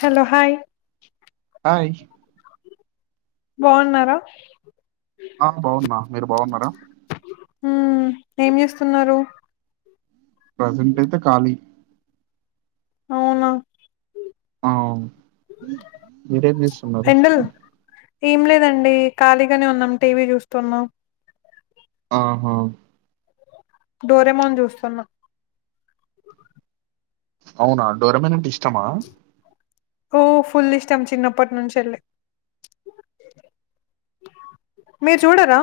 Hello hi hi బాగున్నారా ఆ బాగున్న మీరు బాగున్నారా ఉ ఏం చేస్తున్నారు ప్రజెంట్ అయితే ఖాళీ అవునా అ మీరేం చేస్తున్నారు ఎండల్ ఏం లేదండి ఖాళీగానే ఉన్నాం టీవీ చూస్తున్నాం ఆహా డోరేమోని చూస్తున్నా అవునా డరమంటి ఉత్తమా ఓ ఫుల్ ఇష్టం చిన్నప్పటి నుంచి వెళ్ళి మీరు చూడరాా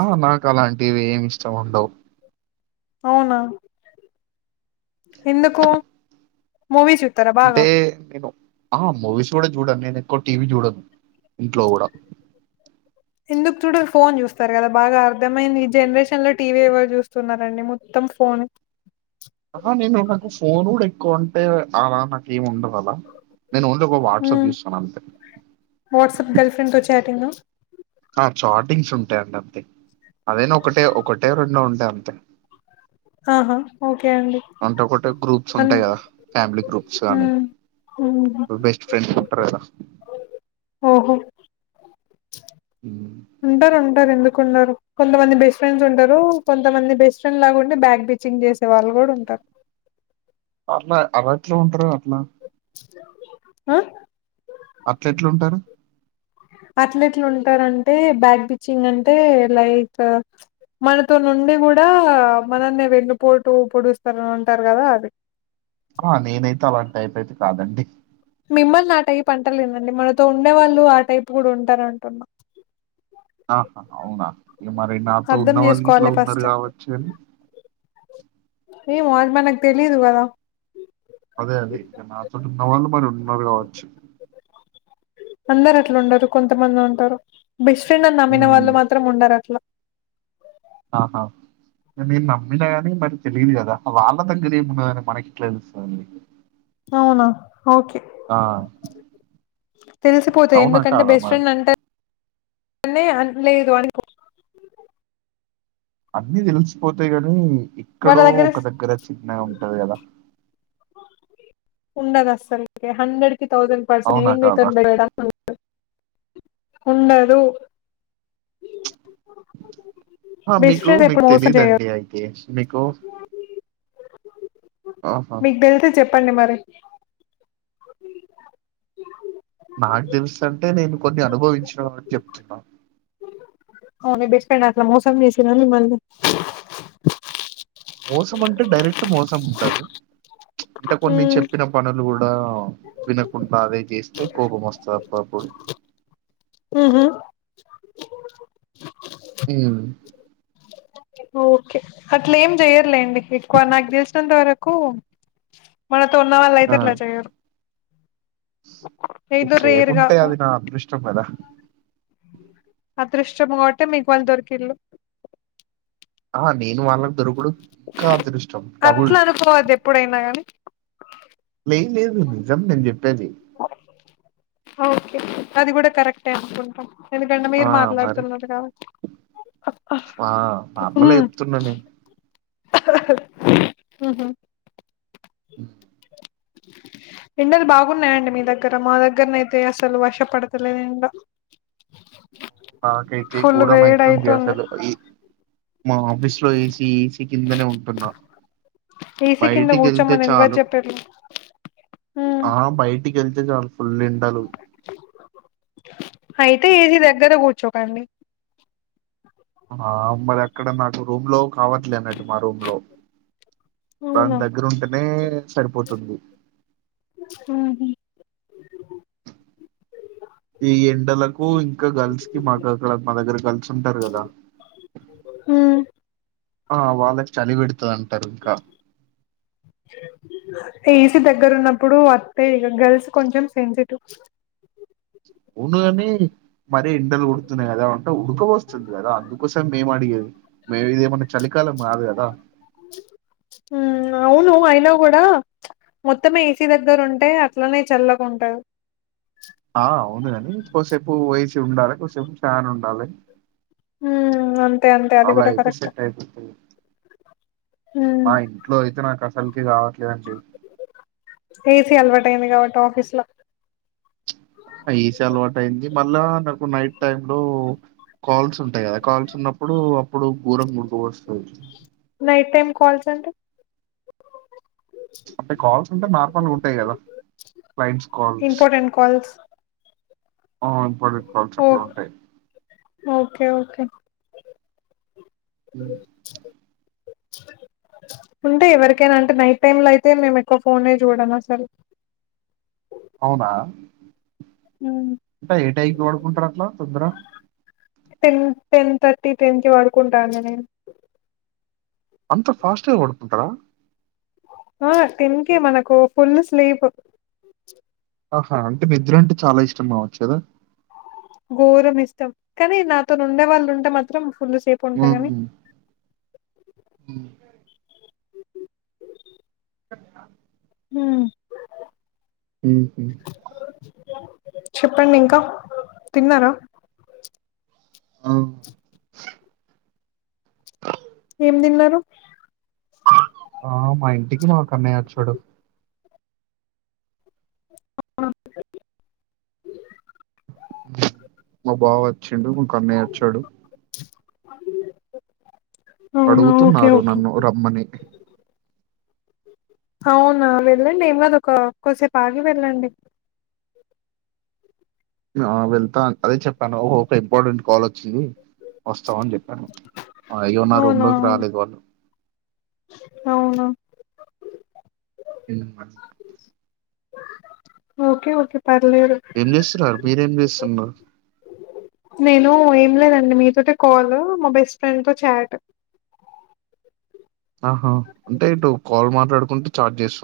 ఆ నాకు అలాంటివి ఏమి ఇష్టం ఉండవు అవునా ఎందుకు మూవీస్ూతార బాగా అంటే నేను ఆ మూవీస్ కూడా చూడను నేను ఎక్కువ టీవీ చూడను ఇంట్లో కూడా ఎందుకు చూడం ఫోన్ చూస్తారు కదా బాగా అర్ధమైంది ఈ జనరేషన్ లో టీవీ ఎవరు చూస్తున్నారండి మొత్తం ఫోన్ ఆ నేను నాకు ఫోన్ కూడా ఎక్కువ అంటే అలా నాకేమి ఉండదు నేను ఓన్లీ ఒక వాట్సాప్ మ్మ్. చూస్తాను అంతే వాట్సాప్ గర్ల్ ఫ్రెండ్ తో చాటింగ్ ఆ చార్టింగ్స్ ఉంటాయంండి అంతే అదేనా ఒకటే ఒకటే రెండో ఉంటాయి అంతే ఆహా ఓకే అండి అంటే ఒకట గ్రూప్స్ అన్ ఉంటాయి కదా ఫ్యామిలీ గ్రూప్స్ కానీ మ్మ్. మ్మ్. బెస్ట్ ఫ్రెండ్స్ ఉంటారు కదా ఆహా ఉమ్. ఉంటారు ఉంటారు ఎందుకు అ కొంతమంది బెస్ట్ ఫ్రెండ్స్ ఉంటారు కొంతమంది బెస్ట్ ఫ్రెండ్ లాగాంే బ్యాక్ బిచింగ్ చేసే వాళ్ళు కూడా ఉంటారు అట్లా అలాట్లా ఉంటారు అట్లా ఆ అట్ల ఎట్లుంటారు అట్లెట్లు ఉంటారంటే బ్యాక్ బిచ్చింగ్ అంటే లైక్ మనతో నుండి కూడా మనన్న వెన్నుపోటు పొడుస్తారని ఉంటారు కదా అది ఆ నేనైతే అలాంటి టైప్ అయితే కాదండి మిమ్మల్ని ఆ టైప్ అంటలేదండి మనతో ఉండే వాళ్ళు ఆ టైప్ కూడా ఉంటారు అంటున్నా ఆహా అవునా ఇ మరి నాతో అర్థం ఉన్న వాళ్ళు ఇట్లా చేసుకోవాలి ఉన్నారు ఫస్ట్ కావచ్చు అని ఏ మోజ మ నాకు తెలీదు కదా అదే అదే ఇక నాతోోటి ఉన్నవాళ్ళు మరి ఉన్నవి కావచ్చు అందరు అట్లా ఉండరు కొంతమంది ఉంటారు బెస్ట్ ఫ్రెండ్ అని నమ్మిన హ్మ్. వాళ్ళు మాత్రం ఉండరు అట్లా ఆహా నేను నమ్మినా కానీ మరి తెలియదు కదా వాళ్ళ దగ్గర ఏమున్నదని మనకి ఇట్లా తెలుస్తదండి. అవునా ఓకే ఆ! తెలిసిపోతే అవునా? ఎందుకంటే కాదా బెస్ట్ మరి? ఫ్రెండ్ అంటారు అన్న లేదు అనుకో అన్నీ తెలిసిపోతాయి గాని ఎక్కడో ఒక దగ్గర చిన్నగా ఉంటది కదా ఉండదు అసలే హండ్రెడ్ థౌసండ్ పర్సెంట్ అవునా? నేను కాదా? మీతోనీ బెట్ కడతా ఉండదు హా బెస్ట్ మీకు ఫ్రెండ్ ఎప్పుడు మీకు మోసం చేయరు తెలిదండీ ఐ గెస్ మీకు ఆహా! మీకు తెలిస్తే చెప్పు చెప్పండి మరి నాకు తెలుసు అంటే నేను కొన్ని అనుభవించిన కాబట్టి చెప్తున్నా అవును బెస్ట్ ఫ్రెండ్ అట్లా మోసం చేసిరా మిమ్మల్ని మోసం అంటే డైరెక్ట్ మోసం ఉండదు అంటే కొన్ని మ్మ్ చెప్పిన పనులు కూడా వినకుండా అదే చేస్తే కోపం వస్తది ఒకప్పుడు హ్మ్మ్ హ్మ్మ్ ఓకే అట్లా ఏం చెయర్లేండి ఎక్కువ నాకు తెలిసినంత వరకు మనతో ఉన్న వాళ్ళు అయితే అట్లా చేయరు ఏదో రేర్ గా చేయాకుంటే అది నా అదృష్ట ష్టం కదా అదృష్టం ఒకటే మికువాళ్ళు దొరికిళ్ళు ఆహా నేను వాళ్ళకి దొరకడం ఇంకా అదృష్టం డబుల్ అట్లా అనుకోవద్దు ఎప్పుడైనా గాని ఏ లేదు నిజం నేను చెప్పేది పేది ఓకే అది కూడా కరెక్టే అనుకుంటాం ఎందుకంటె ఆ! మీరు మరి మాట్లాడుతున్నరూ కాబట్టి అబ్బా ఆ! నార్మలే జెప్తున్నా నేను. హ్మ్మ్ హ్మ్మ్ ఉ ఎండలు బాగున్నాయండి మీ దగ్గర మా దగ్గరనైతే అసలు వషపడతలేదు ఎండ నాకైతే ఫుల్ వేడి ఘూరంమైతుంది అయితుంది అసలు మా ఆఫీస్ లో ఏ సీ ఏ సీ కిందనే ఉంటున్నారు ఏసీ కింద బయటికి వెళ్తే కూర్చోమని ఎవరు చాలు చెప్పిర్రు ఆ బయటికి వెళ్తే చాలు ఫుల్ ఎండ డలు అయితే ఏజీ దగ్గర కూర్చోకండి ఆ మరి అక్కడ నాకు రూమ్ లో కావట్లే అన్నట్టు మా రూమ్ లో అవునా దాని దగ్గరు ఉంటేనే సరిపోతుంది ఉహు. ఈ ఎండలకు ఇంకా గర్ల్స్ కి మాకు అక్కడ మా దగ్గర గర్ల్స్ ఉంటారు కదా ఉమ్ ఆ వాళ్ళకి చలి పెడుతుంది అండి ఇసి దగ్గర ఉన్న ఇప్పుడు వస్తాయి ఇక గర్ల్స్ కొంచెం సెన్సిటివ్ వునుగాని మర ఇండలు ఉడుతున్నాయి కదా అంటే ఉడక వస్తుంది కదా అందుకోసం మేము అడిగేది మేము ఇదేమన్నా చలికాలం కాదు కదా అవును అయినా కూడా మొత్తమే ఏసీ దగ్గర ఉంటే అట్లనే చల్లకుంటారు ండాలి కొం ఫాన్ ఉండాలి ఉమ్ అంతే అంతే అది అలా కూడా అయితే కరెక్ట్ సట్ అయిపోతు మా ఉమ్ ఇంట్లో అయితే నాకు అసలుకి కావట్లేదండి ాఫీస్ లో ఈస అలవాటు అయింది మళ్ళా నాకు నైట్ టైమ్ లో కాల్స్ ఉంటాయి కదా కాల్చ ఉన్నప్పుడు అప్పుడు ూరం ముందుకు వస్తుంది ంట అప్పుే కాల్స్ ఉంటే నార్మల్ ఉంటాయి కదా ఫలైట్స్ కాల్స్ ఇంపార్టెంట్ కాల్స్ ఆ ఇప్పుడుక్ల్స్ ఓ అట్లు ఉంటాయి ఓకే ఓకే హ్మ్. ఉంటే ఎవరికైనా అంటే నైట్ టైమ్ లో అయితే మేము ఎక్కువ ఫోన్ చూడమ సార్ అవునా మ్మ్. ఏ టాయికి డుకుం ట రాట్లా తందరా టెన్ టెన్ థర్టీ టెన్ కి పడుకుంటాను నేను అంత ఫాస్ట్గా డుకుంటారా ఆ టన్కే మనకు ఫుల్ స్లీప్ ఆహా అంటే నిద్ర అంటే చాలా ఇష్టం కావచ్చు కదా ఘోరం ఇష్టం కానీ నాతో ఉండే వాళ్ళు ఉంటే మాత్రం ఫుల్ సేపు ఆ ఉంటా కాని స హ హ చెప్పండి ఇంకా తిన్నారా అవు ఏం తిన్నారు ఆ మా ఇంటికి మాకున్నయ్య చడు ఆ మ్మ్ మా బాబ్బాయ్ వచ్చిండు ఇంకో అన్నయ్య వచ్చాడు అవునా ఓకే అడుగుతున్నారు ఓకే నన్ను రమ్మని అవునా వెళ్ళండి ఏం కాదు ఒక కూసేపు ఆగి వెళ్ళండి ఆ వెళ్తా అదే చెప్పాను ఒక ఇంపార్టెంట్ కాల్ చి వస్తామని చెప్పాను అయ్యో నా రూమ్ లోకి రాలేదు వాళ్ళు అవును మ్మ్మ్ ఓకే ఓకే పర్లేదు ఏం చేస్తున్నారు మీరేం చేస్తున్నారు నేను ఏం లేదండి మీతోటీ కాల్లు మా బెస్ట్ ఫ్రెండ్ తో చాట్ ఆహా అంటే ఇటు కాల్ మాట్లాడుకుంటే చార్జ్ చేసు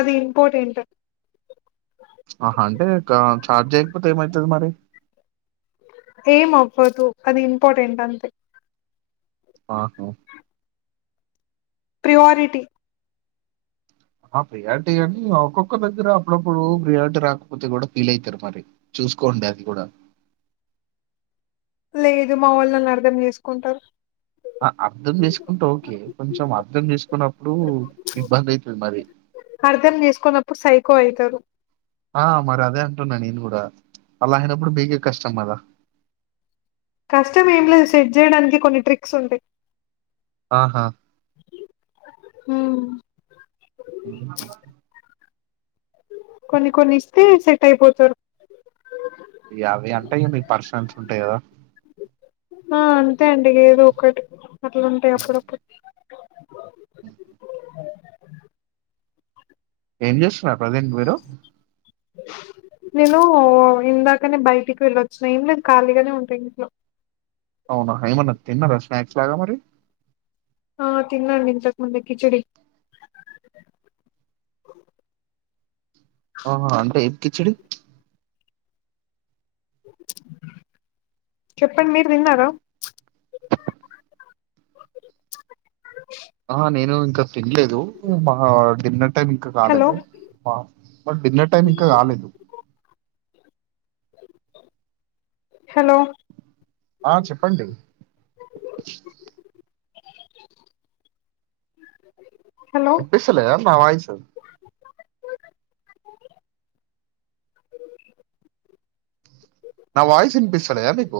అది ఇంపార్టెంట్ ఆహ అంటే ఇక ఛార్జ్ చేయకపోతే ఏమైతది మరి ఏం అవ్వదు అది ఇంపార్టెంట్ అంతే ఆహా ప్రియారిటి ఆ ప్రియారిటి అని ఒక్కొక్కరు దగ్గర అప్పుడప్పుడు ప్రియారిటీ రాకపోతే కూడా ఫీల్ అయితరు మరి చూసుకోండి అది కూడా లేదు మా వాళ్లు నన్ను అర్ధం చేసుకుంటరు ఆ అర్థం చేసుకుంటే ఓకే కొంచెం అర్థం చేసుకోనప్పుడు ఇబ్బంది అయితది మరి అర్థం చేసుకున్నప్పుడు సైకో అయితారు ఆ మరి అదే అంటున్నా నేను కూడా అలా అయినప్పుడు మీకే కష్టం కదా కష్టం ఏం లేదు సెట్ చేయడానికి కొన్ని ట్రిక్స్ ఉంటాయి ఆహా హ్మ్ కొన్ని కొన్ని ఇస్తే సెట్ అయిపోతారు యాభై అంటే ఇగ మీకు పర్సనల్స్ ఉంటాయి గదా ఆ అంతే అండి ఏదో ఒకటి అట్లా ఉంటయి అప్పుడప్పుడు ఏం చేస్ ఆ ప్రెజెంట్ మీరు నేను ఇందాకనే బయటికి వెళ్ళొచ్చిన ఏం లేదు ఖాళీగానే ఉంటా ఇంట్లో. అవునా ఏమన్నా తిన్నారా స్నాక్స్ లాగా మరి ఆ తిన్నాండి ఇంతకుముందే కిచిడి. ఆహా అంటే ఈ కిచిడి చెప్పండి మీరు తిన్నారా ఆ నేను ఇంకా తినలేదు మా డిన్నర్ టైం ఇంకా హలో కాలేదు బ బట్ డిన్నర్ టైమ్ ఇంకా కాలేదు హలో ఆ చెప్పండి హలో వినిపిస్తే లేదా నా వాయిస్ సా నా వాయిస్ వినిపిస్తలేదా మీకు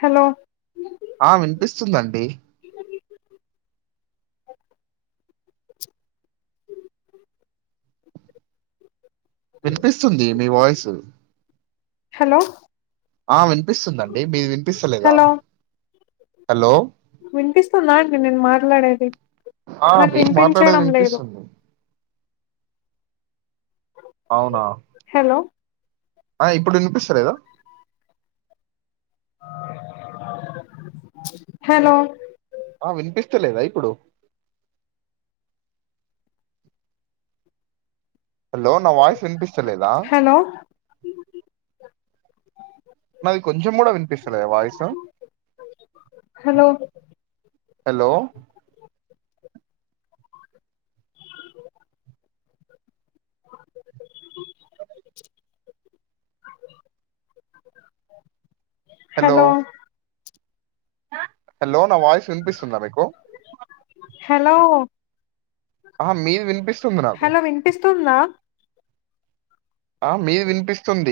హలో ఆ వినిపిస్తుందండి వినిపిస్తుంది మీ వాయిస్ హలో ఆ విని వినిపిస్తుందండి మీ వినిపిస్తలేదా హలో వినిపిస్తుందండి నేను మాట్లాడేది ఆ నాకు మీకు మాట్లాడేది వినిపించడం లేదు వినిపిస్తుంది అవునా హలో ఆ ఇప్పుడు వినిపిస్తలేదా హలో ఆ వినిపిస్తలేదా ఇప్పుడు హలో నా వాయిస్ వినిపిస్తలేదా హలో నాది కొంచెం కూడా వినిపిస్తలేదా voice hello hello hello hello నా వాయిస్ వినిపిస్తుందా మీకు హలో ఆ మీది వినిపిస్తు హలో వినిపిస్తుందా ఆ మీది వినిపిస్తుంది